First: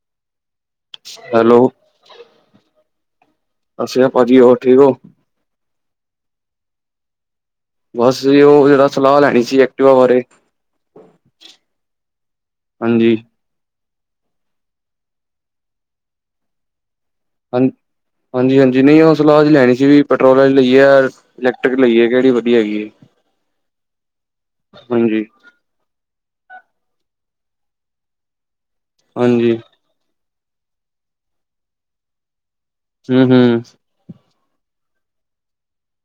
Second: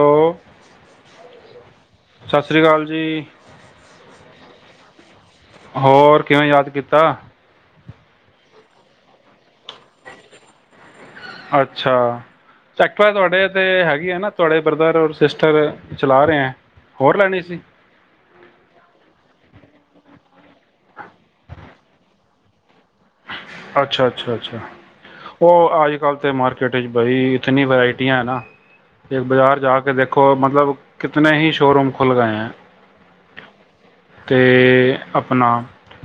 Hello, hello ਸਤਿ ਸ਼੍ਰੀ ਅਕਾਲ ਜੀ। ਸਤਿ ਸ਼੍ਰੀ ਅਕਾਲ ਭਾਜੀ ਹੋਰ ਠੀਕ ਹੋ? ਹੋਰ ਕਿਵੇਂ ਯਾਦ ਕੀਤਾ। ਬਸ ਉਹ ਜਿਹੜਾ ਸਲਾਹ ਲੈਣੀ ਸੀ ਐਕਟਿਵਾ ਬਾਰੇ। ਅੱਛਾ, ਸੈਕਟਰਾ ਹਾਂਜੀ ਤੁਹਾਡੇ ਤੇ ਹੈਗੀ ਹੈ ਨਾ ਤੁਹਾਡੇ ਬ੍ਰਦਰ ਔਰ ਸਿਸਟਰ ਚਲਾ ਰਹੇਂ ਏ। ਹਾਂ ਹਾਂਜੀ ਹਾਂਜੀ ਨਹੀਂ ਉਹ ਸਲਾਹ ਚ ਲੈਣੀ ਸੀ ਵੀ ਪੈਟਰੋਲ ਵਾਲੀ ਲਈਏ ਇਲੈਕਟ੍ਰਿਕ ਲਈਏ ਕਿਹੜੀ ਵਧੀਆ ਹੈਗੀ ਐਂ। ਅੱਛਾ ਅੱਛਾ ਅੱਛਾ ਉਹ ਅੱਜ ਕੱਲ ਤੇ ਮਾਰ ਬਾਈ ਇਤਨੀ ਵਰਾਇਟੀਆਂ ਹੈ ਨਾ! ਤੇ ਹਾਂਜੀ ਬਾਜ਼ਾਰ ਜਾ ਕੇ ਦੇਖ ਕੋ ਮਤਲਬ ਕਿਤਨੇ ਹੀ ਸ਼ੋਰੂਮ ਖੁੱਲ ਗਏ ਹੈਂ। ਹਂ ਹਂ। ਤੇ ਆਪਣਾ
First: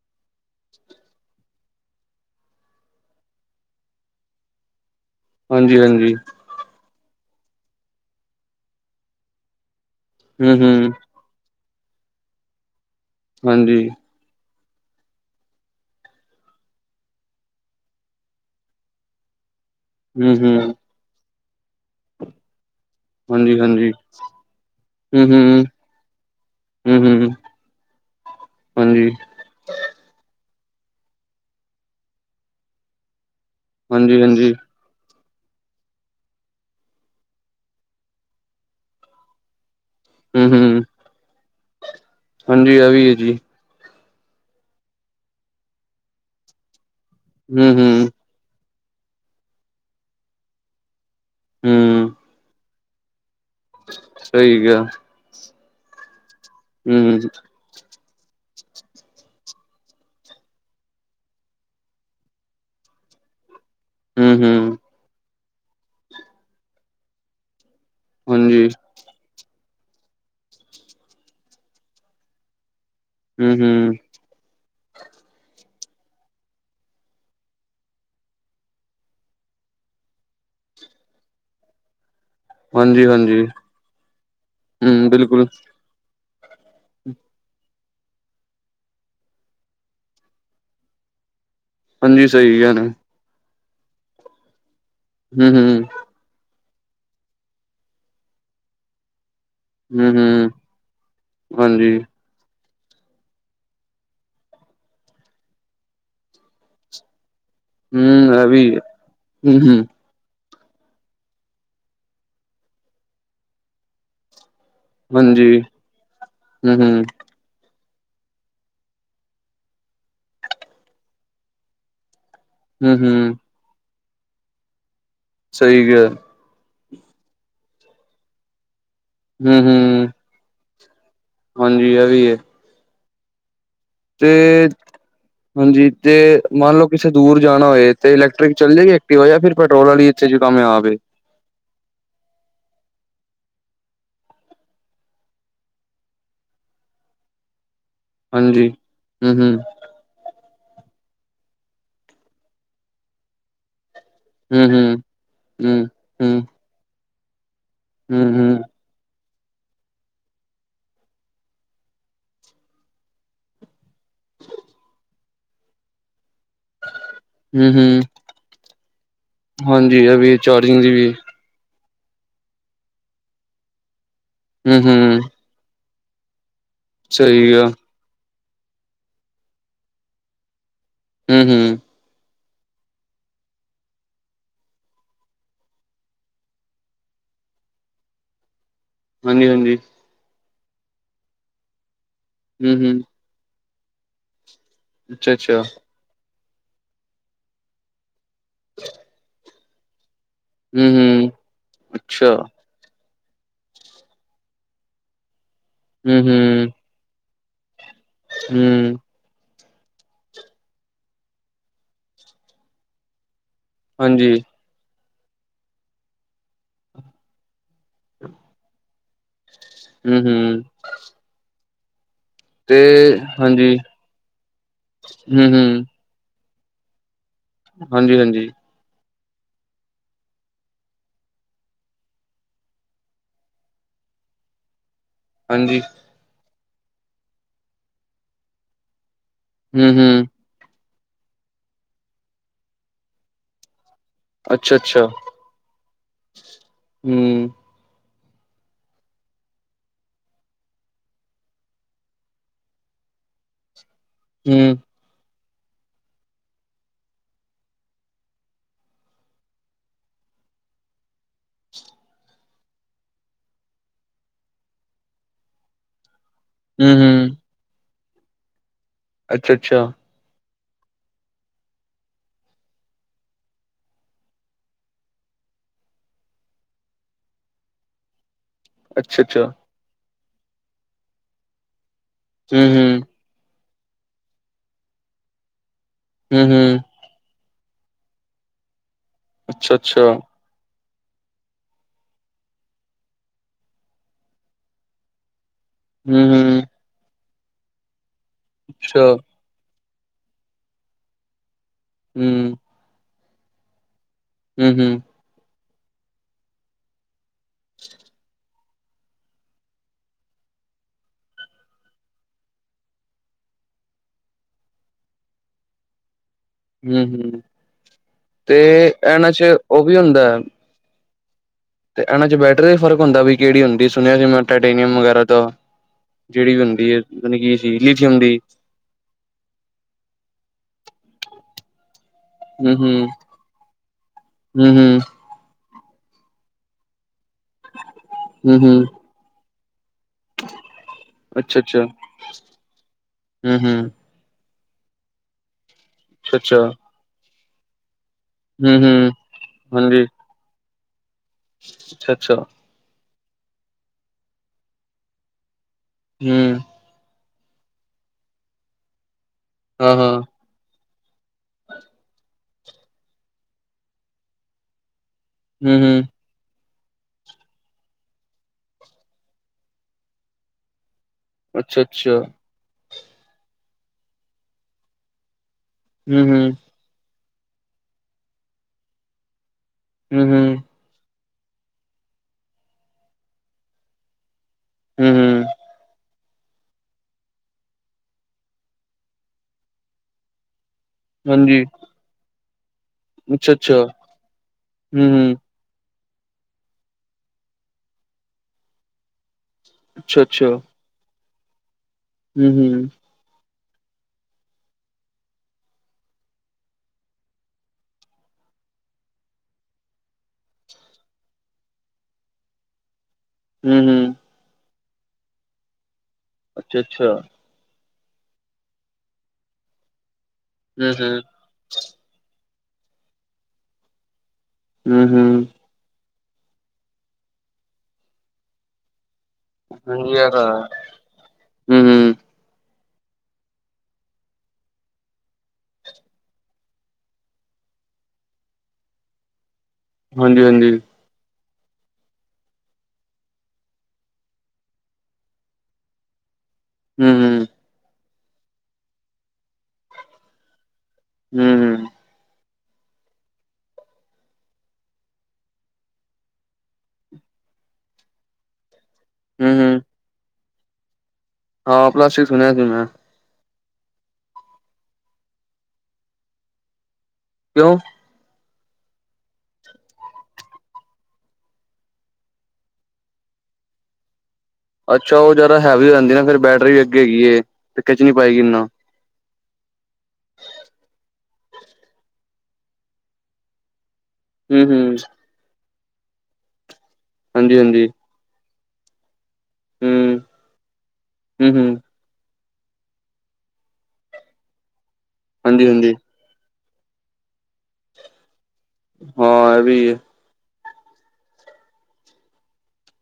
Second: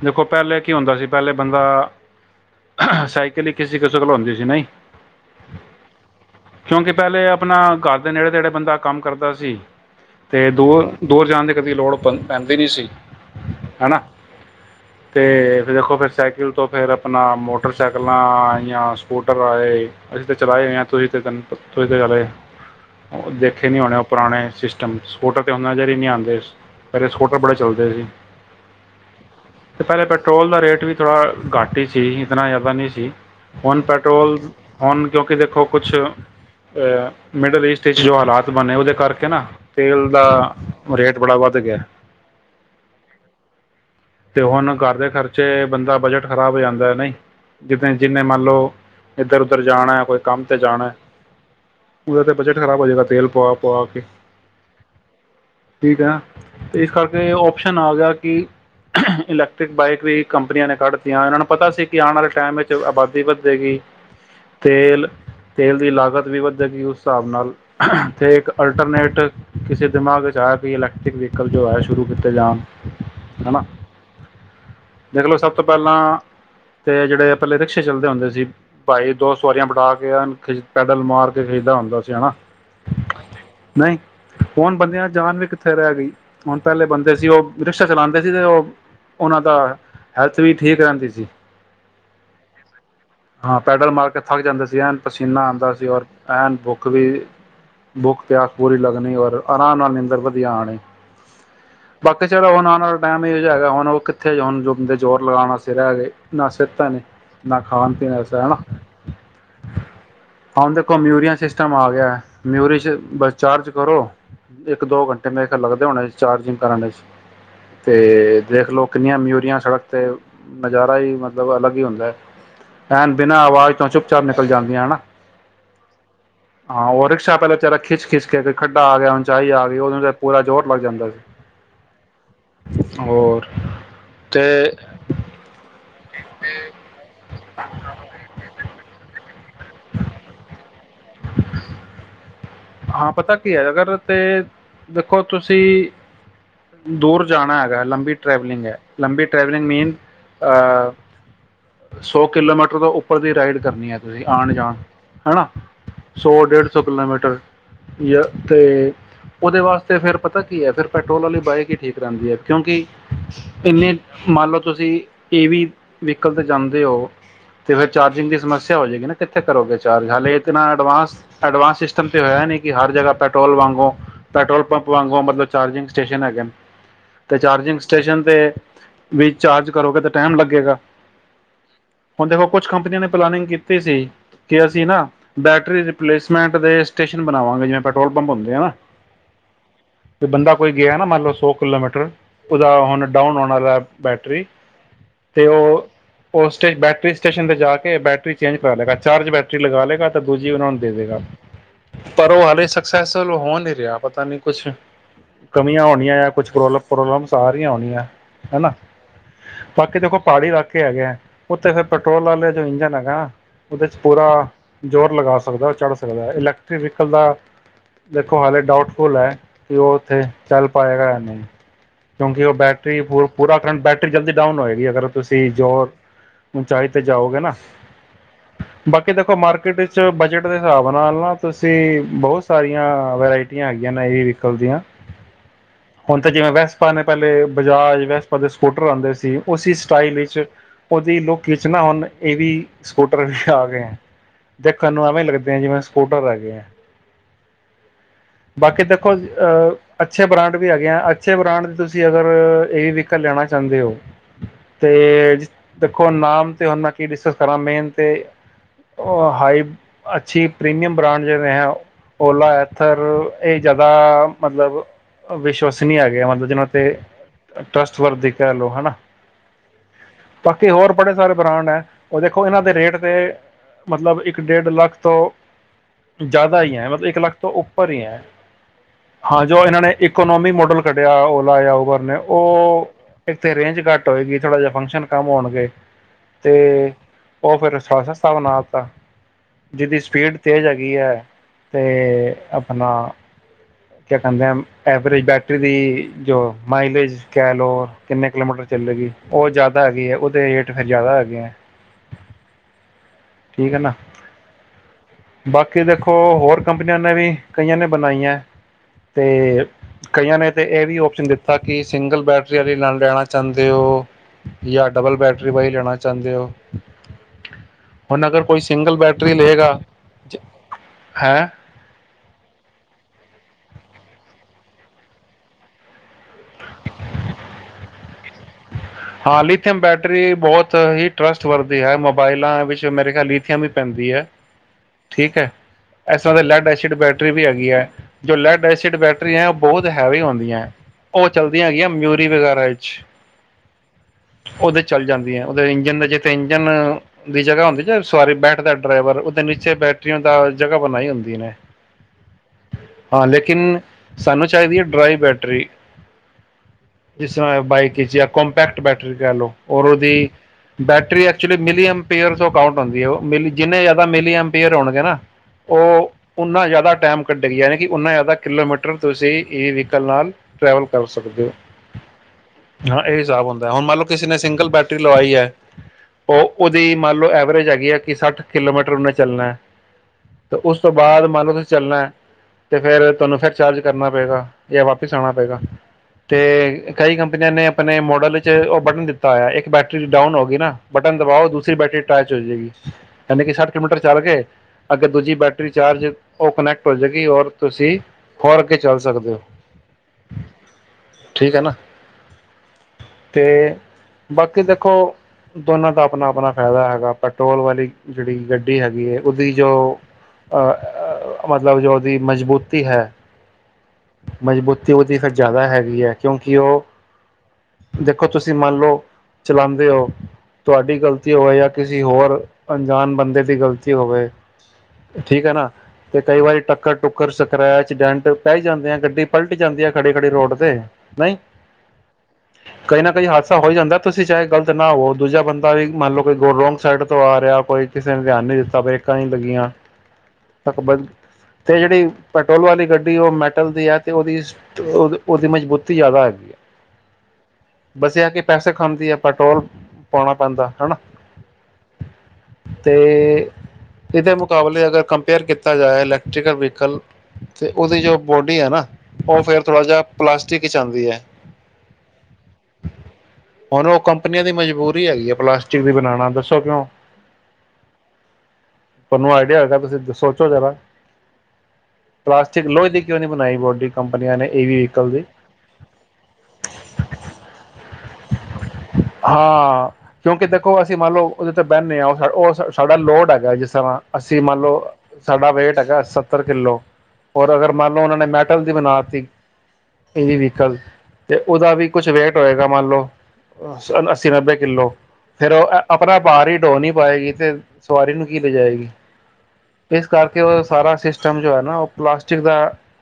ਦੇਖੋ, ਪਹਿਲੇੇ ਕੀ ਹੁੰਦਾ ਸੀ ਪਹਿਲੇ ਬੰਦਾ ਸਾਈਕਲ ਹੀ ਕਿਸੇ-ਕਿਸੇ ਕੋਲ ਹੁੰਦੀ ਸੀ ਨਹੀਂ। ਹਾਂਜੀ ਹਾਂਜੀ। ਕਿਉਂਕਿ ਪਹਿਲੇ ਆਪਣਾ ਘਰ ਦੇ ਨੇੜੇ ਤੇੜੇ ਬੰਦਾ ਕੰਮ ਕਰਦਾ ਸੀ। ਤੇ ਹੂੰ ਹੂੰ ਦੂਰ, ਦੂਰ ਜਾਂਦੇ ਦੀ ਲੋੜ ਪ ਪੈਂਦੀ ਨੀਂ ਸੀ। ਹਾਂਜੀ। ਹਨਾ ਤੇ ਫਿਰ ਦੇਖੋ ਫਿਰ ਸਾਈਕਲ ਤੋਂ ਫਿਰ ਆਪਣਾ ਮੋਟਰਸਾਈਕਲਾਂ ਜਾਂ ਸਕੂਟਰ ਆਏ। ਅਸੀਂ ਤੇ ਹੂੰ ਚਲਾਏ ਹੂੰ ਹੋਏ ਹਾਂ ਤੁਸੀਂ ਤੇ [unintelligible] [unintelligible] ਹਾਂਜੀ ਦੇਖੇ ਨੀ ਹਾਂਜੀ ਹੋਣੇ ਉਹ ਪੁਰਾਣੇ ਸਿਸਟਮ ਹੂੰ ਸਕੂਟਰ ਤੇ ਹੂੰ ਹੁੰਨਾ [unintelligible] ਨਹੀਂ ਆਂਦੇ ਹੂੰ ਪਹਿਲੇ ਹੂੰ ਸਕੂਟਰ ਬੜੇ ਚੱਲਦੇ ਸੀ ਹਾਂਜੀ ਤੇ ਪਹਿਲੇ ਪੈਟਰੋਲ ਰੇਟ ਵੀ ਥੋੜਾ ਘੱਟ ਹੀ ਸੀ ਸੀ ਇਤਨਾ ਜਿਆਦਾ ਨਹੀਂ ਸੀ। ਹੁਣ ਹਾਂਜੀ ਪੈਟਰੋਲ ਹਾਂਜੀ ਹੁਣ ਕਿਉਂਕਿ ਦੇਖੋ ਕੁਛ ਅਹ ਮਿਡਲ ਈਸਟ ਵਿੱਚ ਜੋ ਹਾਲਾਤ ਬਣੇ ਉਹਦੇ ਕਰਕੇ ਨਾ ਤੇਲ ਦਾ ਹੂੰ ਹੂੰ ਰੇਟ ਬੜਾ ਵੱਧ ਗਿਆ ਹਾਂਜੀ ਆ ਵੀ ਹੈ ਜੀ ਤੇ ਹੁਣ ਘਰ ਦੇ ਖਰਚੇ ਬੰਦਾ ਬਜਟ ਖ਼ਰਾਬ ਹੋ ਜਾਂਦਾ। ਨਹੀਂ ਹੂੰ ਹੂੰ ਜਿੱਦਾਂ ਜਿੰਨੇ ਮੰਨ ਲਓ ਇੱਧਰ ਉਧਰ ਜਾਣਾ ਹੈ ਕੋਈ ਕੰਮ ਤੇ ਜਾਣਾ ਹੂੰ ਉਹਦਾ ਤੇ ਬਜਟ ਖਰਾਬ ਉਹ ਜਿਹੜਾ ਤੇਲ ਪੁਆ ਪੁਆ ਕੇ ਸਹੀ ਕਿਹਾ ਠੀਕ ਹੈ ਤੇ ਇਸ ਹੂੰ ਹੂੰ ਕਰਕੇ ਓਪਸ਼ਨ ਆ ਗਿਆ ਕਿ ਇਲੈਕਟ੍ਰਿਕ ਬਾਈਕ ਵੀ ਕੰਪਨੀਆਂ ਨੇ ਕੱਢਤੀਆਂ ਇਹਨਾਂ ਨੂੰ ਪਤਾ ਸੀ ਕਿ ਆਣ ਵਾਲੇ ਟਾਈਮ ਵਿੱਚ ਆਬਾਦੀ ਵੱਧੇਗੀ ਹੂੰ ਹੂੰ। ਤੇਲ ਦੀ ਲਾਗਤ ਵੀ ਵਧੇਗੀ ਉਸ ਹਿਸਾਬ ਨਾਲ ਅਤੇ ਇੱਕ ਹਾਂਜੀ ਅਲਟਰਨੇਟ ਕਿਸੇ ਦਿਮਾਗ ਵਿੱਚ ਆਇਆ ਕਿ ਇਲੈਕਟ੍ਰਿਕ ਵਹੀਕਲ ਜੋ ਹੈ ਸ਼ੁਰੂ ਕੀਤੇ ਜਾਣ ਹੂੰ ਹਨਾ ਹੂੰ ਦੇਖਲੋ ਸਭ ਤੋਂ ਪਹਿਲਾਂ, ਤੇ ਜਿਹੜੇ ਪਹਿਲੇ ਰਿਕਸ਼ੇ ਚੱਲਦੇ ਹੁੰਦੇ ਸੀ ਬਾਈ ਦੋ ਸਵਾਰੀਆਂ ਬਿਠਾ ਕੇ ਖਿ ਪੈਡਲ ਮਾਰ ਕੇ ਖਿੱਚਦਾ ਹੁੰਦਾ ਸੀ ਹਨਾ। ਹਾਂਜੀ ਹਾਂਜੀ ਨਹੀਂ ਹੁਣ ਬੰਦਿਆਂ ਹੂੰ ਜਾਨ ਬਿਲਕੁਲ ਵੀ ਕਿੱਥੇ ਰਹਿ ਗਈ ਹੁਣ ਪਹਿਲੇ ਬੰਦੇ ਸੀ ਉਹ ਰਿਕਸ਼ਾ ਚਲਾਂਦੇ ਸੀ ਅਤੇ ਉਹ ਉਹਨਾਂ ਦਾ ਹੈਲਥ ਵੀ ਠੀਕ ਰਹਿੰਦੀ ਸੀ। ਹਾਂਜੀ ਸਹੀ [unintelligible] ਹਾਂ ਪੈਡਲ ਮਾਰ ਕੇ ਥੱਕ ਜਾਂਦੇ ਸੀ ਐ ਪਸੀਨਾ ਹਮ ਆਂਦਾ ਹਮ ਸੀ ਔਰ ਐਨ ਬੁੱਕ [unintelligible] ਭੁੱਖ ਤਿਆਗ ਪੂਰੀ ਲਗਣੀ ਔਰ ਆਰਾਮ ਨਾਲ ਹਮ ਨੀਦਰ ਹਮ ਵਧੀਆ ਆਣੇ ਹਾਂਜੀ ਬਾਕੀ ਚਲੋ ਉਹ ਨਾਲੇ ਟਾਈਮ ਇਹੋ ਜਾ ਹੈਗਾ ਹੁਣ ਉਹ ਕਿੱਥੇ ਹੁਣ ਜੋ ਬੰਦੇ ਜ਼ੋਰ ਲਗਾਉਣਾ ਸਿਰ ਹੈਗੇ ਨਾ ਸਿਹਤਾਂ ਨੇ। ਨਾ ਖਾਣ ਪੀਣ ਹੂੰ ਵਾਸਤੇ ਐ ਹਨਾ ਵੀ ਹੈ ਹੂੰ ਹੂੰ। ਹੁਣ ਦੇਖੋ ਮਿਊਰੀਆਂ ਸਿਸਟਮ ਆ ਗਿਆ ਮਿਊਰੀ ਚ ਬ ਚਾਰਜ ਕਰੋ ਇੱਕ ਦੋ ਘੰਟੇ ਮੇਰੇ ਹਾਂਜੀ ਲੱਗਦੇ ਹੋਣੇ ਚਾਰਜਿੰਗ ਹਮ ਕਰਨ ਵਿੱਚ ਹਮ ਅਤੇ ਦੇਖ ਲਓ ਕਿੰਨੀਆਂ ਮਜ਼ੂਰੀਆਂ ਸੜਕ ਤੇ ਨਜ਼ਾਰਾ ਹੀ ਮਤਲਬ ਅਲੱਗ ਹੀ ਹੁੰਦਾ ਐ। ਹਮ ਐਣ ਹਮ ਬਿਨਾਂ ਆਵਾਜ਼ ਤੋਂ ਚੁ ਚਾਰ ਨਿਕਲ ਜਾਂਦੀਆਂ ਹਨਾ। ਸਹੀ ਕਿਹਾ। ਹਾਂ ਉਹ ਰਿਕਸ਼ਾ ਪਹਿਲੇ ਵਿਚਾਰਾ ਖਿੱਚ-ਖਿੱਚ ਕੇ ਖੱ ਆ ਗਿਆ ਉਚਾਈ ਹਮ ਆ ਗਈ ਉਹਨੂੰ ਹਮ ਤੇ ਪੂਰਾ ਜੋਰ ਲੱਗ ਜਾਂਦਾ ਸੀ। ਹਾਂਜੀ ਇਹ ਵੀ ਐ। ਹੋਰ। ਤੇ ਹਾਂਜੀ ਜੇ ਮੰਨ ਲਓ ਕਿਸੇ ਦੂਰ ਜਾਣਾ ਹੋਏ, ਤੇ ਇਲੈਕਟ੍ਰਿਕ ਚੱਲ ਜਾਏਗੀ ਐਕਟਿਵਾ ਜਾਂ ਫਿਰ ਪੈਟਰੋਲ ਵਾਲੀ ਇੱਥੇ ਜੋ [unintelligible] ਹਾਂ ਪਤਾ ਕੀ ਆ, ਅਗਰ ਤੇ ਦੇਖੋ ਤੁਸੀਂ ਦੂਰ ਜਾਣਾ ਆ। ਲੰਬੀ ਟਰੈਵਲਿੰਗ ਹਾਂਜੀ ਆ, ਲੰਬੀ ਹਮ ਹਮ ਟਰੈਵਲਿੰਗ ਮੀਨ ਆਹ, ਸੌ ਕਿਲੋਮੀਟਰ ਤੋਂ ਉੱਪਰ ਦੀ ਰਾਈਡ ਕਰਨੀ ਆ। ਤੁਸੀਂ ਆਉਣ ਹਮ ਜਾਣ ਹਮ ਹਨਾ, ਹਮ ਹਮ ਸੌ ਡੇਢ ਸੌ ਕਿਲੋਮੀਟਰ ਟ ਜਾਂ ਹਮ ਹਮ ਤੇ ਉਹਦੇ ਵਾਸਤੇ ਫਿਰ ਪਤਾ ਕੀ ਹੈ, ਫਿਰ ਪੈਟਰੋਲ ਵਾਲੀ ਬਾਈਕ ਹੀ ਠੀਕ ਰਹਿੰਦੀ ਹੈ। ਕਿਉਂਕਿ ਇੰਨੇ ਮੰਨ ਲਓ ਤੁਸੀਂ ਏ ਵੀ ਜਾਂਦੇ ਹੋ ਹਮ ਤੇ ਫਿਰ ਹਮ ਚਾਰਜਿੰਗ ਦੀ ਸਮੱਸਿਆ ਹੋ ਜਾਏਗੀ ਨਾ, ਕਿੱਥੇ ਕਰੋਗੇ ਹਾਂਜੀ ਚਾਰਜ ਇਹ ਹਾਲੇ ਵੀ ਇਤਨਾ ਚਾਰਜਿੰਗ ਦੀ ਵੀ ਐਡਵਾਂਸ ਐਡਵਾਂਸ ਸਿਸ ਹੋਇਆ ਨਹੀਂ ਕਿ ਹਰ ਜਗ੍ਹਾ ਪੈਟਰੋਲ ਵਾਂਗੂੰ ਪੈਟਰੋਲ ਹਮ ਪੰਪ ਹਮ ਵਾਂਗੂ, ਮਤਲਬ ਚਾਰਜਿੰਗ ਸਟੇਸ਼ਨ ਹੈਗਾ। ਤੇ ਸਹੀ ਆ ਚਾਰਜਿੰਗ ਸਟੇਸ਼ਨ ਤੇ ਵੀ ਚਾਰਜ ਕਰੋਗੇ ਤੇ ਟਾਈਮ ਲੱਗੇਗਾ। ਹੂੰ ਹੂੰ। ਦੇਖੋ, ਕੁਛ ਕੰਪਨੀਆਂ ਨੇ ਪਲਾਨਿੰਗ ਕੀਤੀ ਸੀ ਕਿ ਅਸੀਂ ਨਾ ਬੈਟਰੀ ਰਿਪਲੇਸਮੈਂਟ ਦੇ ਸਟੇਸ਼ਨ ਬਣਾਵਾਂਗੇ, ਜਿਵੇਂ ਪੈਟਰੋਲ ਪੰਪ ਹੁੰਦੇ ਆ ਨਾ। ਹਾਂਜੀ ਹਾਂਜੀ। ਵੀ ਬੰਦਾ ਕੋਈ ਗਿਆ ਨਾ, ਮੰਨ ਲਓ ਸੌ ਕਿਲੋਮੀਟਰ। ਹਮ ਉਹਦਾ ਹੁਣ ਡਾਊਨ ਹੋਣ ਆਲਾ ਐ। ਬੈਟਰੀ ਤੇ ਅੱਛਾ-ਅੱਛਾ। ਉਹ ਉਹ ਸਟੇ ਬੈਟਰੀ ਸਟੇਸ਼ਨ ਤੇ ਜਾ ਕੇ, ਬੈਟਰੀ ਚੇਂਜ ਕਰਾ ਲਏਗਾ, ਚਾਰਜ ਬੈ ਲਗਾ ਲਏਗਾ ਤਾਂ ਦੂਜੀ ਉਹਨਾ ਨੂੰ ਹਮ ਦੇਵੇਗਾ। ਹਮ ਅੱਛਾ ਪਰ, ਉਹ ਹਲੇ ਸਕਸੇ ਪੈਸ਼ਲ ਹੋ ਨੀ ਰਿਹਾ, ਪਤਾ ਨੀ ਕੁਛ ਕਮੀਆਂ ਹੂੰ ਹੋਣੀਆਂ ਜਾਂ ਕੁਛ ਹੂੰ ਪ੍ਰੋਬਲਮ ਪ੍ਰੋਬਲਮਸ ਸਾਰੀਆਂ ਆਉਣੀਆਂ ਹੂੰ। ਬਾਕੀ ਦੇਖੋ ਪਹਾੜੀ ਇਲਾਕੇ ਹੈਗੇ ਆ, ਉੱਥੇ ਫਿਰ ਪੈਟਰੋਲ ਵਾਲੇ ਜੋ ਇੰਜਨ ਹੈਗਾ ਉਹਦੇ ਚ ਪੂਰਾ ਹਾਂਜੀ ਜ਼ੋਰ ਲਗਾ ਸਕਦਾ। ਚੜ੍ਹ ਸਕਦਾ ਇਲੈਕ- ਤੇ ਵੀਕਲ ਦਾ ਵੇਖੋ ਹਾਲੇ ਡਾਊਟਫੁੱਲ ਐ। ਕਿ ਉਹ ਹੂੰ ਉੱਥੇ ਹੂੰ ਚੱਲ ਪਾਏਗਾ ਜਾਂ ਨਈਂ। ਕਿਉਂਕਿ ਉਹ ਤੇ ਬੈਟਰੀ ਪ ਪੂਰਾ ਹਾਂਜੀ ਕਰੰਟ ਬੈਟਰੀ ਜਲਦੀ ਡਾਊਨ ਹੋਏਗੀ। ਅਗਰ ਹੂੰ ਤੁਸੀਂ ਹੂੰ ਜ਼ੋਰ ਊਚਾਈਂ ਤੇ ਜਾਓਗੇ ਨਾ। ਹਾਂਜੀ ਹਾਂਜੀ ਬਾਕੀ ਕੇ ਦੇਖੋ ਮਾਰਕੀਟ ਵਿੱਚ ਬਜਟ ਦੇ ਹਿਸਾਬ ਨਾਲ ਨਾ ਤੁਸੀਂ ਬਹੁਤ ਸਾਰੀਆਂ ਵਰਾਇਟੀਆਂ ਹੈਗੀਆਂ ਨੇ ਇਹੀ ਵੀਕਲ ਦੀਆਂ ਹਾਂਜੀ ਹੁਣ ਤਾਂ ਜਿਵੇਂ ਬਸ ਪਹਿਲੇ-ਪਹਿਲੇ ਬਜਾਜ, ਵੈਸਪਾ ਦੇ ਸਕੂਟਰ ਆਂਦੇ ਸੀ। ਉਸੀ ਹੂੰ ਸਟਾਈਲ ਹੂੰ ਇੱਚ ਓਦੀ ਲੁਕ ਵਿਚ ਈ ਨਾਂ ਹੁਣ ਇਹ ਵੀ ਸਕੂਟਰ ਵੀ ਆ ਗਿਐ। ਅੱਛਾ ਦੇਖਣ ਨੂੰ ਅੱਛਾ ਐਵੇਂ ਲੱਗਦੇ ਆ ਜਿਵੇਂ ਸਕੂ ਹੈਗੇ ਐ। ਹਂ ਬਾਕੀ ਦੇਖੋ ਅਹ ਅੱਛੇ ਬ੍ਰਾਂਡ ਵੀ ਹੈਗੇ ਆ। ਅੱਛੇ ਬ੍ਰਾਂਡ ਦੇ ਤੁਸੀਂ ਅਗਰ ਈ ਵਿਕਲ ਲੈਣਾ ਚਾਹੁੰਦੇ ਓ ਹੂੰ ਤੇ ਜਿ ਦੇਖੋ ਨਾਮ ਤੇ ਹੁਣ ਮੈਂ ਕੀ ਡਿਸਕਸ ਕਰਾਂ। ਮੇਨ ਤੇ ਹਾਈ ਅੱਛੀ ਪ੍ਰੀਮੀਅਮ ਬ੍ਰਾਂਡ ਜਿਹੜੇ ਹੈ ਓਲਾ, ਐਥ ਇਹ ਜਿਆਦਾ ਮਤਲਬ ਵਿਸ਼ਵਸਨੀਏ ਹੈਗੇ ਮਤਲਬ ਜਿਨ੍ਹਾਂ ਤੇ ਹੂੰ ਹੂੰ ਟੱਰਸ ਵਰਦੀ ਕਹਿ ਲਓ ਹੈਨਾਂ। ਅੱਛਾ ਅੱਛਾ। ਬਾਕੀ ਹੋਰ ਬੜੇ ਸਾਰੇ ਬ੍ਰਾਂਡ ਐ। ਉਹ ਦੇਖੋ ਇਹਨਾਂ ਦੇ ਰੇਟ ਤੇ ਮਤਲਬ ਇੱਕ ਡੇਢ ਲੱਖ ਤੋਂ ਜ਼ਿਆਦਾ ਈ ਐ। ਮਤਲਬ ਇੱਕ ਲੱਖ ਤੋਂ ਉਪ ਪਰ ਈ ਹੈ। ਅੱਛਾ ਅੱਛਾ ਹਾਂ, ਜੋ ਇਹਨਾਂ ਨੇ ਇਕੋਨੋਮੀਕ ਮੋਡਲ ਕੱਢਿਆ ਓਲਾ ਜਾਂ ਉਬਰ ਓ ਹੂੰ ਹੂੰ ਇੱਕ ਤੇ ਰੇਂਜ ਘੱਟ ਹੋਏਗੀ। ਥੋੜ੍ਹਾ ਜਿਹਾ ਫੰਕਸ਼ਨ ਕੰਮ ਹੋਣਗੇ। ਹੂੰ, ਅਤੇ ਹੂੰ। ਉਹ ਫੇਰ ਸ ਸਸਤਾ ਬਣਾਤਾ ਅੱਛਾ ਜਿਹਦੀ ਅੱਛਾ ਸਪੀਡ ਤੇਜ਼ ਹੈਗੀ ਈ ਐ ਤੇ ਅਪ ਪਨਾ ਕਿਆ ਕਹਿੰਦਾ ਆ ਐਵਰੇਜ ਬੈਕ ਟਰੀ ਹੂੰ ਜੋ ਹੂੰ ਮਾਈਲੇਜ ਕੈ ਲੋ। ਕਿੰਨੇ ਕਿਲੋਮੀਟਰ ਅੱਛਾ ਚੱਲੇਗੀ। ਉਹ ਜ਼ਿਆਦ ਹੈ ਗਈ ਹੈ ਉਹਦੇ ਰੇਟ ਫੇਰ ਜਿਆਦਾ ਹੈਗੇ ਐ। ਹਂ। ਠੀਕ ਹੈ ਨਾ। ਹਂ, ਹਂ। ਬਾਕੀ ਦੇਖੋ ਹੋਰ ਕੰਪਨੀਆਂ ਨੇ ਵੀ ਕਈਆਂ ਨੇ ਬਣਾਈਆਂ। ਤੇ ਕਈਆਂ ਨੇ ਤੇ ਇਹ ਵੀ ਓਪਸ਼ਨ ਦਿੱਤਾ ਕਿ ਸਿੰਗਲ ਬੈਟਰੀ ਵਾਲੀ ਲ ਲੈਣਾ ਚਾਹੁੰਦੇ ਹੋ ਯਾ ਡਬਲ ਬੈਟਰੀ ਵਾਲੀ ਲੈਣਾ ਚਾਹੁੰਦੇ ਹੋ। ਹਮ, ਹਮ ਹੁਣ ਅਗਰ ਤੇ ਕੋਈ ਸਿੰਗਲ ਇਹਨਾਂ ਬੈਟਰੀ ਚ ਲਏਗਾ ਉਹ ਵੀ ਹੁੰਦਾ ਐ ਹੈਂ! ਤੇ ਇਹਨਾਂ ਚ ਬੈਟਰ ਫਰਕ ਹੁੰਦਾ ਵੀ ਕਿਹੜੀ ਹੁੰਦੀ ਸੁਣਿਆ ਸੀ ਮੈਂ ਟਟੇਨੀਅਮ ਵਗੈਰਾ ਦਾ ਜਿਹੜੀ ਵੀ ਹੁੰਦੀ ਪਤਾ ਨਹੀਂ ਕੀ ਚੀਜ ਲਿਥਅਮ ਦੀ ਹਾਂ ਲਿਥੀਅਮ ਬੈਟਰੀ ਬਹੁਤ ਹੀ ਟਰੱਸਟ ਵਰਦੀ ਹੈ ਬਾਇਲਾਂ ਹੂੰ ਵਿੱਚ ਹੂੰ ਮੇਰੇ ਖਿਆਲ ਲੀਥਮ ਵੀ ਪੈਂਦੀ ਐ, ਹੂੰ ਹੂੰ ਠੀਕ ਐ। ਇਸ ਤਰ੍ਹਾਂ ਦੇ ਲੈਡ ਏਸਿਡ ਬੈਡ ਰੀ ਵੀ ਹੈਗੀ ਐਂ, ਜੋ ਹੂੰ ਲੈਡ ਹੂੰ ਐਸਿਡ ਬੈਟਰੀ ਐ ਉਹ ਹੈ ਵੀ ਹੁੰਦੀਆਂ ਉਹ ਚਲਦੀਆਂ ਅੱਛਾ-ਅੱਛਾ, ਹੈਗੀਆਂ ਮਊਰੀ ਵਗੈਰਾ ਇੱਚ। ਹੂੰ-ਹੂੰ, ਉਹ ਤੇ ਚਲ ਜਾਂਦੀਆਂ। ਇੰਜਨ ਦਾ ਜਿੱਥੇ ਅੱਛਾ-ਅੱਛਾ, ਇੰਜਨ [unintelligible] ਸੋਰੀ ਬੈਠਦਾ ਹੂੰ-ਹੂੰ, ਡਰਾਈਵਰ ਉਹਦੇ ਨੀਚੇ ਬੈਟਰੀਆਂ ਦਾ ਜਗਾ ਬਣਾਈ ਹੁੰ ਅੱਛਾ, ਅੱਛਾ। ਹਾਂ ਲੇਕਿਨ ਸਾਨੂੰ ਚਾਈਦੀ ਐ ਡਰਾਈ ਬੈਟਰੀ। ਹਂ। ਜਿਸ ਰਾਂ ਬਾਈਕ ਕਿਚ ਐ ਕੋਮ ਪੈਕਟ ਬੈਟਰੀ। ਕਹਿ ਲਓ ਔਰ ਹਾਂ-ਹਾਂ, ਉਹਦੀ ਬੈਟਰੀ ਐ [unintelligible] ਕਾਊਂਟ ਹੁੰਦੀ ਹੈ ਉਹ ਮਿਲੀ ਜਿੰਨੇ ਜ਼ਿਆਦਾ ਮਿਲੀ ਐਪੀਅਰ ਹੋਣਗੇ ਨਾ ਹੂੰ-ਹੂੰ, ਉਹ ਓਨਾ [unintelligible] [unintelligible] ਟੈਮ ਕੱਢੇਗੀ ਯਾਨੀ ਕਿ ਉਨਾ ਜ਼ਿਆਦਾ ਕਿਲੋਮੀਟਰ ਤੁਸੀਂ ਇਹ ਵਹੀਕਲ ਨਾਲ ਟਰੈਵਲ ਕਰ ਸਕਦੇ ਹੋ ਅੱਛਾ-ਅੱਛਾ। ਹਾਂ ਇਹ [unintelligible] ਹੁੰਦਾ ਹੁਣ ਮੰਨ ਲਓ ਕਿਸੇ ਨੇ ਸਿੰਗਲ ਬੈਟਰੀ ਲਵਾਈ ਹੈ ਉਹ ਹੂੰ-ਹੂੰ, ਉਹਦੀ ਮੰਨ ਲਓ ਐ ਅਵਰੇਜ ਹੈਗੀ ਹੈ ਕਿ ਸੱਠ ਕਿਲੋਮੀਟਰ ਉਹਨੇ ਚੱਲਨਾ। ਹੂੰ-ਹੂੰ, ਤੇ ਉਸ ਤੋਂ ਬਾਅਦ ਮਨ [unintelligible] ਚੱਲਣਾ ਤੇ ਫੇਰ ਤੁਹਾਨੂੰ ਫੇਰ ਚਾਰਜ ਕਰਨਾ ਪਏਗਾ ਜਾਂ ਵਾਪਿਸ ਆਉਣਾ ਹੂੰ-ਹੂੰ, ਪਏਗਾ ਤੇ ਕਈ ਕੰਪਨੀਆਂ ਨੇ ਆਪਣੇ ਮੋ [unintelligible] ਚ ਉਹ ਬਟਨ ਦਿੱਤਾ ਹੋਇਆ ਇੱਕ ਬੈਟਰੀ ਡਾਊਨ ਹੋਗੀ ਨਾ ਬਟਨ ਦਬਾਓ ਹਾਂਜੀ, [unintelligible] [unintelligible] ਯਾਨੀ ਕਿ ਸੱਠ ਅੱਛਾ-ਅੱਛਾ, ਕਿਲੋਮੀਟਰ ਚੱਲ ਕੇ ਅੱਗੇ ਦੂਜੀ ਹੂੰ-ਹੂੰ, ਬੈਟਰੀ ਚਾਰਜ ਉਹ ਕਨੈਕਟ ਹੋਜੇਗੀ ਔਰ ਤੁਸੀਂ ਹੋੋਰ ਅੱਗੇ ਚੱਲ ਸਕਦੇ ਹੋ ਅੱਛਾ ਅੱਛਾ ਠੀਕ ਹੈ ਨਾ [unintelligible] ਤੇ ਬਾਕੀ ਦੇਖੋ ਦੋਨਾਂ ਦਾ ਆਪਣਾ ਆਪਣਾ ਫ਼ਾਇਦਾ ਹੈਗਾ ਪੈਟਰੋਲ ਵਾਲੀ ਜਿਹੜੀ ਗੱਡੀ ਹੈਗੀ ਹੈ ਉਹਦੀ ਜੋ ਅਹ ਮਤਲਬ ਜੋ ਉਹਦੀ ਮਜ਼ਬੂਤੀ ਹੈ [unintelligible] [unintelligible] ਜ਼ਿਆਦਾ ਹੈਗੀ ਹੈ ਕਿਉਂਕਿ ਅੱਛਾ ਉਹ ਅੱਛਾ ਦੇਖੋ ਤੁਸੀਂ ਮੰਨ ਲਓ ਚਲਾਉਂਦੇ ਹੋ ਤੁਹਾਡੀ ਹੂੰ-ਹੂੰ, ਗ਼ਲਤੀ ਹੋਵੇ ਜਾਂ ਕਿਸੇ ਹੋਰ ਅਣਜਾਾਨ ਬੰਦੇ ਦੀ ਗ਼ਲਤੀ ਹੋਵੇ ਹੂੰ-ਹੂੰ, ਠੀਕ ਹੈ ਨਾ ਤੇ ਕਈ ਵਾਰੀ ਟੱਕਰ ਟੁੱਕਰ ਸਕ੍ਰੈਚ ਡੈਂਟ ਪੈ ਜਾਂਦੇ ਆ ਗੱਡੀ ਪਲਟ ਜਾਂਦੀ ਹੈ ਖੜੇ ਹਾਂਜੀ ਐ ਖੜੇ ਤਾਂ ਰੋਡ ਤੇ ਹੈ, ਨਹੀਂ ਹੂੰ-ਹੂੰ, ਕਈ ਨਾ ਕਈ ਹਾਦਸਾ ਹੋ ਜਾਂਦਾ ਤੁਸੀਂ ਚਾਹੇ ਗ਼ਲਤ ਨਾ ਹੋ ਦੂਜਾ ਬੰਦਾ ਵੀ ਮੰਨ ਲਓ ਕੋਈ [unintelligible] ਰੋਂਗ ਸਾਈਡ ਤੋਂ ਆ ਰਿਹਾ ਕੋਈ ਕਿਸੇ ਧਿਆਨ ਨੀ ਦਿੱਤਾ ਬਰੇਕਾਂ ਨੀ ਲੱਗੀਆਂ ਹਾਂਜੀ ਹਾਂਜੀ ਤੇ ਜਿਹੜੀ ਪੈਟਰੋਲ ਵਾਲੀ ਗੱਡੀ ਉਹ ਮੈਟਲ ਦੀ ਹੈ ਅਤੇ ਉਹਦੀ ਉਹ ਉਹਦੀ ਮਜ਼ਬੂਤੀ ਜ਼ਿਆਦਾ ਹੈਗੀ ਹੈ ਹਮ ਹਮ ਬਸ ਆ ਕੇ ਪੈਸੇ ਖਾਂਦੀ ਆ ਪੈਟਰੋਲ ਪਾਉਣਾ ਪੈਂਦਾ ਹਨਾ ਹਮ ਹਮ ਤੇ ਇਹਦੇ ਮੁਕਾਬਲੇ ਅਗਰ ਕੰਪੇਅਰ ਕੀਤਾ ਜਾਏ ਇਲੈਕਟ੍ਰੀਕਲ ਵਹੀਕਲ ਤੇ ਉਹਦੀ ਜੋ ਬੋਡੀ ਹੈ ਨਾ ਉਹ ਫੇਰ ਹੂੰ-ਹੂੰ, ਥੋੜਾ ਜਿਹਾ ਪਲਾਸਟ ਕ ਚਾਹਦੀ ਹੈ [unintelligible] ਹਾਂ ਪਲਾਸਟਿਕ ਸੁਣੀਆ ਸੀ ਮੈਂ ਹੁਣ ਉਹ ਕੰਪਨੀਆਂ ਦੀ ਮਜਬੂਰੀ ਹੈਗੀ ਆ ਪਲਾਸਟਿਕ ਦੀ ਬਣਾਉਣਾ ਦੱਸੋ ਕਿਉਂ ਕਿਉਂ ਤੁਹਾਨੂੰ ਆਈਡੀਆ ਲਗਾ ਤੁਸੀਂ ਸੋਚੋ ਜ਼ਰਾ ਪਲਾਸਟਿਕ ਲੋਹੇ ਦੀ ਕਿਉਂ ਨੀ ਬਣਾਈ ਬੋਡੀ ਕੰਪਨੀਆਂ ਨੇ ਈਵੀ ਵਹੀਕਲ ਅੱਛਾ ਦੀ ਉਹ ਜ਼ਿਆਦਾ ਹੈਵੀ ਹੋ ਜਾਂਦੀਆਂ ਨਾ ਫ਼ਿਰ ਬੈਟਰੀ ਵੀ ਗੀ ਇਹ ਤੇ ਕੱਚ ਨ ਪਾਏਗੀ ਇਨਾ [unintelligible] ਹਾਂ ਕਿਉਂਕਿ ਦੇਖੋ ਅਸੀਂ ਮੰਨ ਲਓ ਉਹਦੇ ਤੇ ਬਹਿੰਨਦੇ ਹਾਂ ਉਹ ਉਹ ਸਾਡਾ ਲੋਡ ਹੈਗਾ ਜਿਸ ਤਰ੍ਹਾਂ ਅਸੀਂ ਮੰਨ ਲਓ ਹੂੰ-ਹੂੰ, ਸਾਡਾ ਵੇਟ ਸੱਤਰ ਕਿੱਲੋ ਔਰ ਅਗਰ ਹਾਂਜੀ-ਹਾਂਜੀ, ਮੰਨ ਲਓ ਉਹਨਾਂ ਨੇ ਮੈ ਟਲ ਦੀ ਮਨਾ ਸੀ ਹੂੰ। [unintelligible] ਇਹ ਵਹਿਕਲ ਤੇ ਉਹਦਾ ਹੂੰ-ਹੂੰ, ਵੀ ਕੁਛ ਵੇਟ ਹੋਏਗਾ ਮੰਨ ਲਓ ਅੱਸੀ ਨੱਬੇ ਕਿੱਲੋ ਫਿਰ ਉਹ ਹਾਂਜੀ-ਹਾਂਜੀ, ਆਪਣਾ ਬਾਹਰ ਹੀ ਢੋ ਨਹੀਂ ਪਾਏਗੀ ਤੇ ਸਵਾਰੀ ਨੂੰ ਕੀ ਬਜਾਏਗੀ ਹਾਂ ਇਹ ਵੀ ਹੈ ਇਸ ਕਰਕੇ ਉਹ ਸਾਰਾ ਸਿਸਟਮ ਜੋ ਹੈ ਨਾ ਉਹ ਪਲਾਸਟਿਕ ਦਾ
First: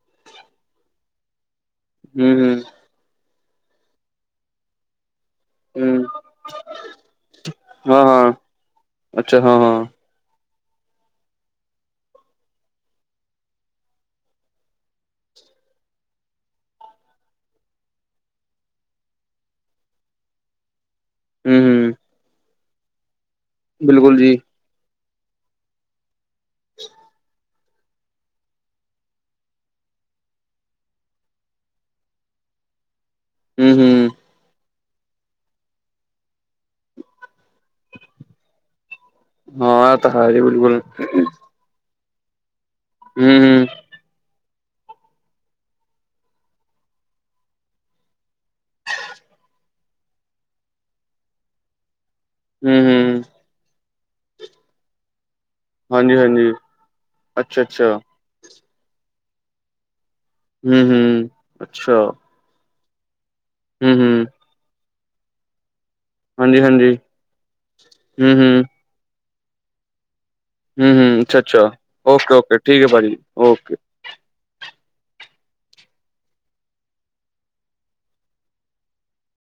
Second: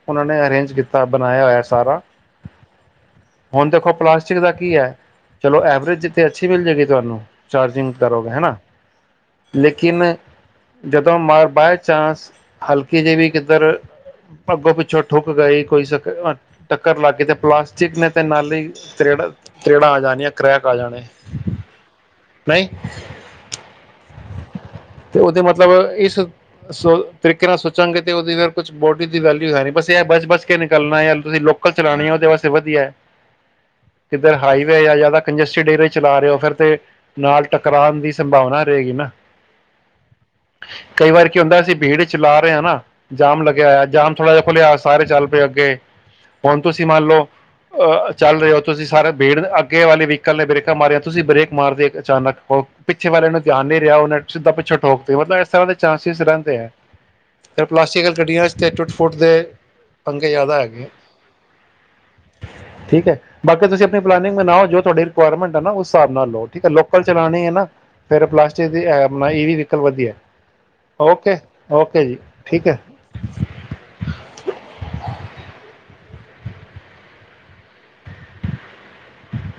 ਉਹਨਾਂ ਨੇ ਅਰੇਂਜ ਕੀਤਾ ਬਣਾਇਆ ਹੋਇਆ ਸਾਰਾ ਹਮ ਹਮ ਹੁਣ ਦੇਖੋ ਪਲਾਸਟਿਕ ਦਾ ਕੀ ਹੈ ਚਲੋ ਐਵਰੇਜ ਹੂੰ ਜਿੱਥੇ ਅੱਛੀ ਮਿਲ ਜਾਵੇਗੀ ਤੁਹਾਨੂੰ ਚਾਰਜਿੰਗ ਕਰੋਗਾ ਹਾਂ-ਹਾਂ, ਹੈ ਨਾ ਅੱਛਾ ਹਾਂ-ਹਾਂ, ਲੇਕਿਨ ਜਦੋਂ ਮ ਬਾਏ ਚਾਂਸ ਹਲਕੀ ਜਿਹੀ ਵੀ ਕਿੱਧਰ ਅੱਗੋਂ ਪਿੱਛੋਂ ਠੁੱਕ ਗਏ ਕੋਈ ਟੱਕਰ ਲੱਗ ਗਈ ਤੇ ਪਲਾਸ ਚਿਕਨੇ ਅਤੇ ਨਾਲੇ ਤ੍ਰੇੜ ਤ੍ਰੇੜਾਂ ਆ ਜਾਣੀਆਂ ਕਰੈਕ ਆ ਜਾਣੇ ਹਮ ਹਮ ਨਹੀਂ ਬਿਲਕੁਲ ਜੀ ਤੇ ਉਹਦੇ ਮਤਲਬ ਇਸ ਸੋ ਤਰੀਕੇ ਨਾਲ ਸੋਚਾਂਗੇ ਤੇ ਉਹਦੀ ਫਿਰ ਕੁਛ ਬੋਡੀ ਦੀ ਵੈਲਿਊ ਹੈ ਨਹੀਂ ਬਸ ਇਹ ਬਚ ਬਚ ਕੇ ਨਿਕਲਣਾ ਜਾਂ ਤੁਸੀਂ ਲੋਕਲ ਚਲਾਉਣੀ ਹੈ ਉਹਦੇ ਵਾਸਤੇ ਵਧੀਆ ਹੈ ਹਮ ਹਮ ਕਿੱਧਰ ਹਾਈਵੇ ਜਾਂ ਜ਼ਿਆਦਾ ਕੰਜਸਟਿਡ ਏਰੀਆ ਚਲਾ ਰਹੇ ਹੋ ਫਿਰ ਤੇ ਨਾਲ ਟਕਰਾਉਣ ਦੀ ਸੰਭਾਵਨਾ ਰਹੇਗੀ ਨਾ ਹਾਂ ਤਾਂ ਹੈ ਹੀ ਬਿਲਕੁਲ ਕਈ ਵਾਰ ਕੀ ਹੁੰਦਾ ਅਸੀਂ ਭੀੜ ਚਲਾ ਰਹੇ ਨਾ ਜਾਮ ਹੂੰ-ਹੂੰ, ਲਗਿਆ ਆਇਆ ਜਾਮ ਥੜਾ ਜਿਹਾ ਖੋਲਿਆ ਸਾਰੇ ਚੱਲ ਪਏ ਅੱਗੇ ਹੁਣ ਤੁਸੀਂ ਮੰਨ ਲਓ ਅਹ ਚੱਲ ਰਹੇ ਹੋ ਤੁਸੀਂ ਸਾਰੇ ਬੀੜ ਅੱਗੇ ਵਾਲੇ ਵਹੀਕਲ ਨੇ ਬ੍ਰੇਕਾਂ ਮਾਰੀਆਂ ਤੁਸੀਂ ਬ੍ਰੇਕ ਮਾਰਦੇ ਅਚਾਨਕ ਉਹ ਪਿੱਛੇ ਹੂੰ-ਹੂੰ, ਵਾਲਿਆਂ ਨੂੰ ਧਿਆਨ ਨਹੀਂ ਦਿਆ ਉਹਨੇ ਸਿੱਧਾ ਪਿੱਛੋਂ ਠੋਕ ਤੀ ਮਤਲਬ ਇਦਾਂ ਦੇ ਚਾਂਸਿਸ ਹਾਂਜੀ-ਹਾਂਜੀ, ਰਹਿੰਦੇ ਹੈ ਅੱਛਾ-ਅੱਛਾ, ਪਲਾਸਟਿਕ ਗੱਡੀਆਂ [unintelligible] ਫੁੱਠਦੇ ਹੂੰ ਹੂੰ ਅੱਛਾ। ਹਾਂ, ਠੀਕ ਹੈ ਬਾਕੀ ਤੁਸੀਂ ਆਪਣੀ ਪਲੈਨਿੰੰ‍ਗ ਬਣਾਓ ਜੋ ਤੁਹਾਡੇ ਗੌਰਮਟ ਆ ਨਾ ਉਸ ਹਿਸਾਬ ਨਾਲ ਲਓ ਠੀਕ ਹੈ ਹਾਂਜੀ-ਹਾਂਜੀ, ਲੋਕਲ ਚਲਾਣੀ ਹੈ ਨਾ ਫੇਰ ਹੂੰ-ਹੂੰ, ਪਲਾਸਟਿਕ ਦੀ ਨਾ ਇਹ ਵੀ ਵਹੀਕਲ ਵਧੀਆ। ਹੂੰ ਹੂੰ, ਅੱਛਾ ਅੱਛਾ ਓਕੇ ਓਕੇ ਠੀਕ ਹੈ ਭਾਜੀ ਓਕੇ। ਹੂੰ।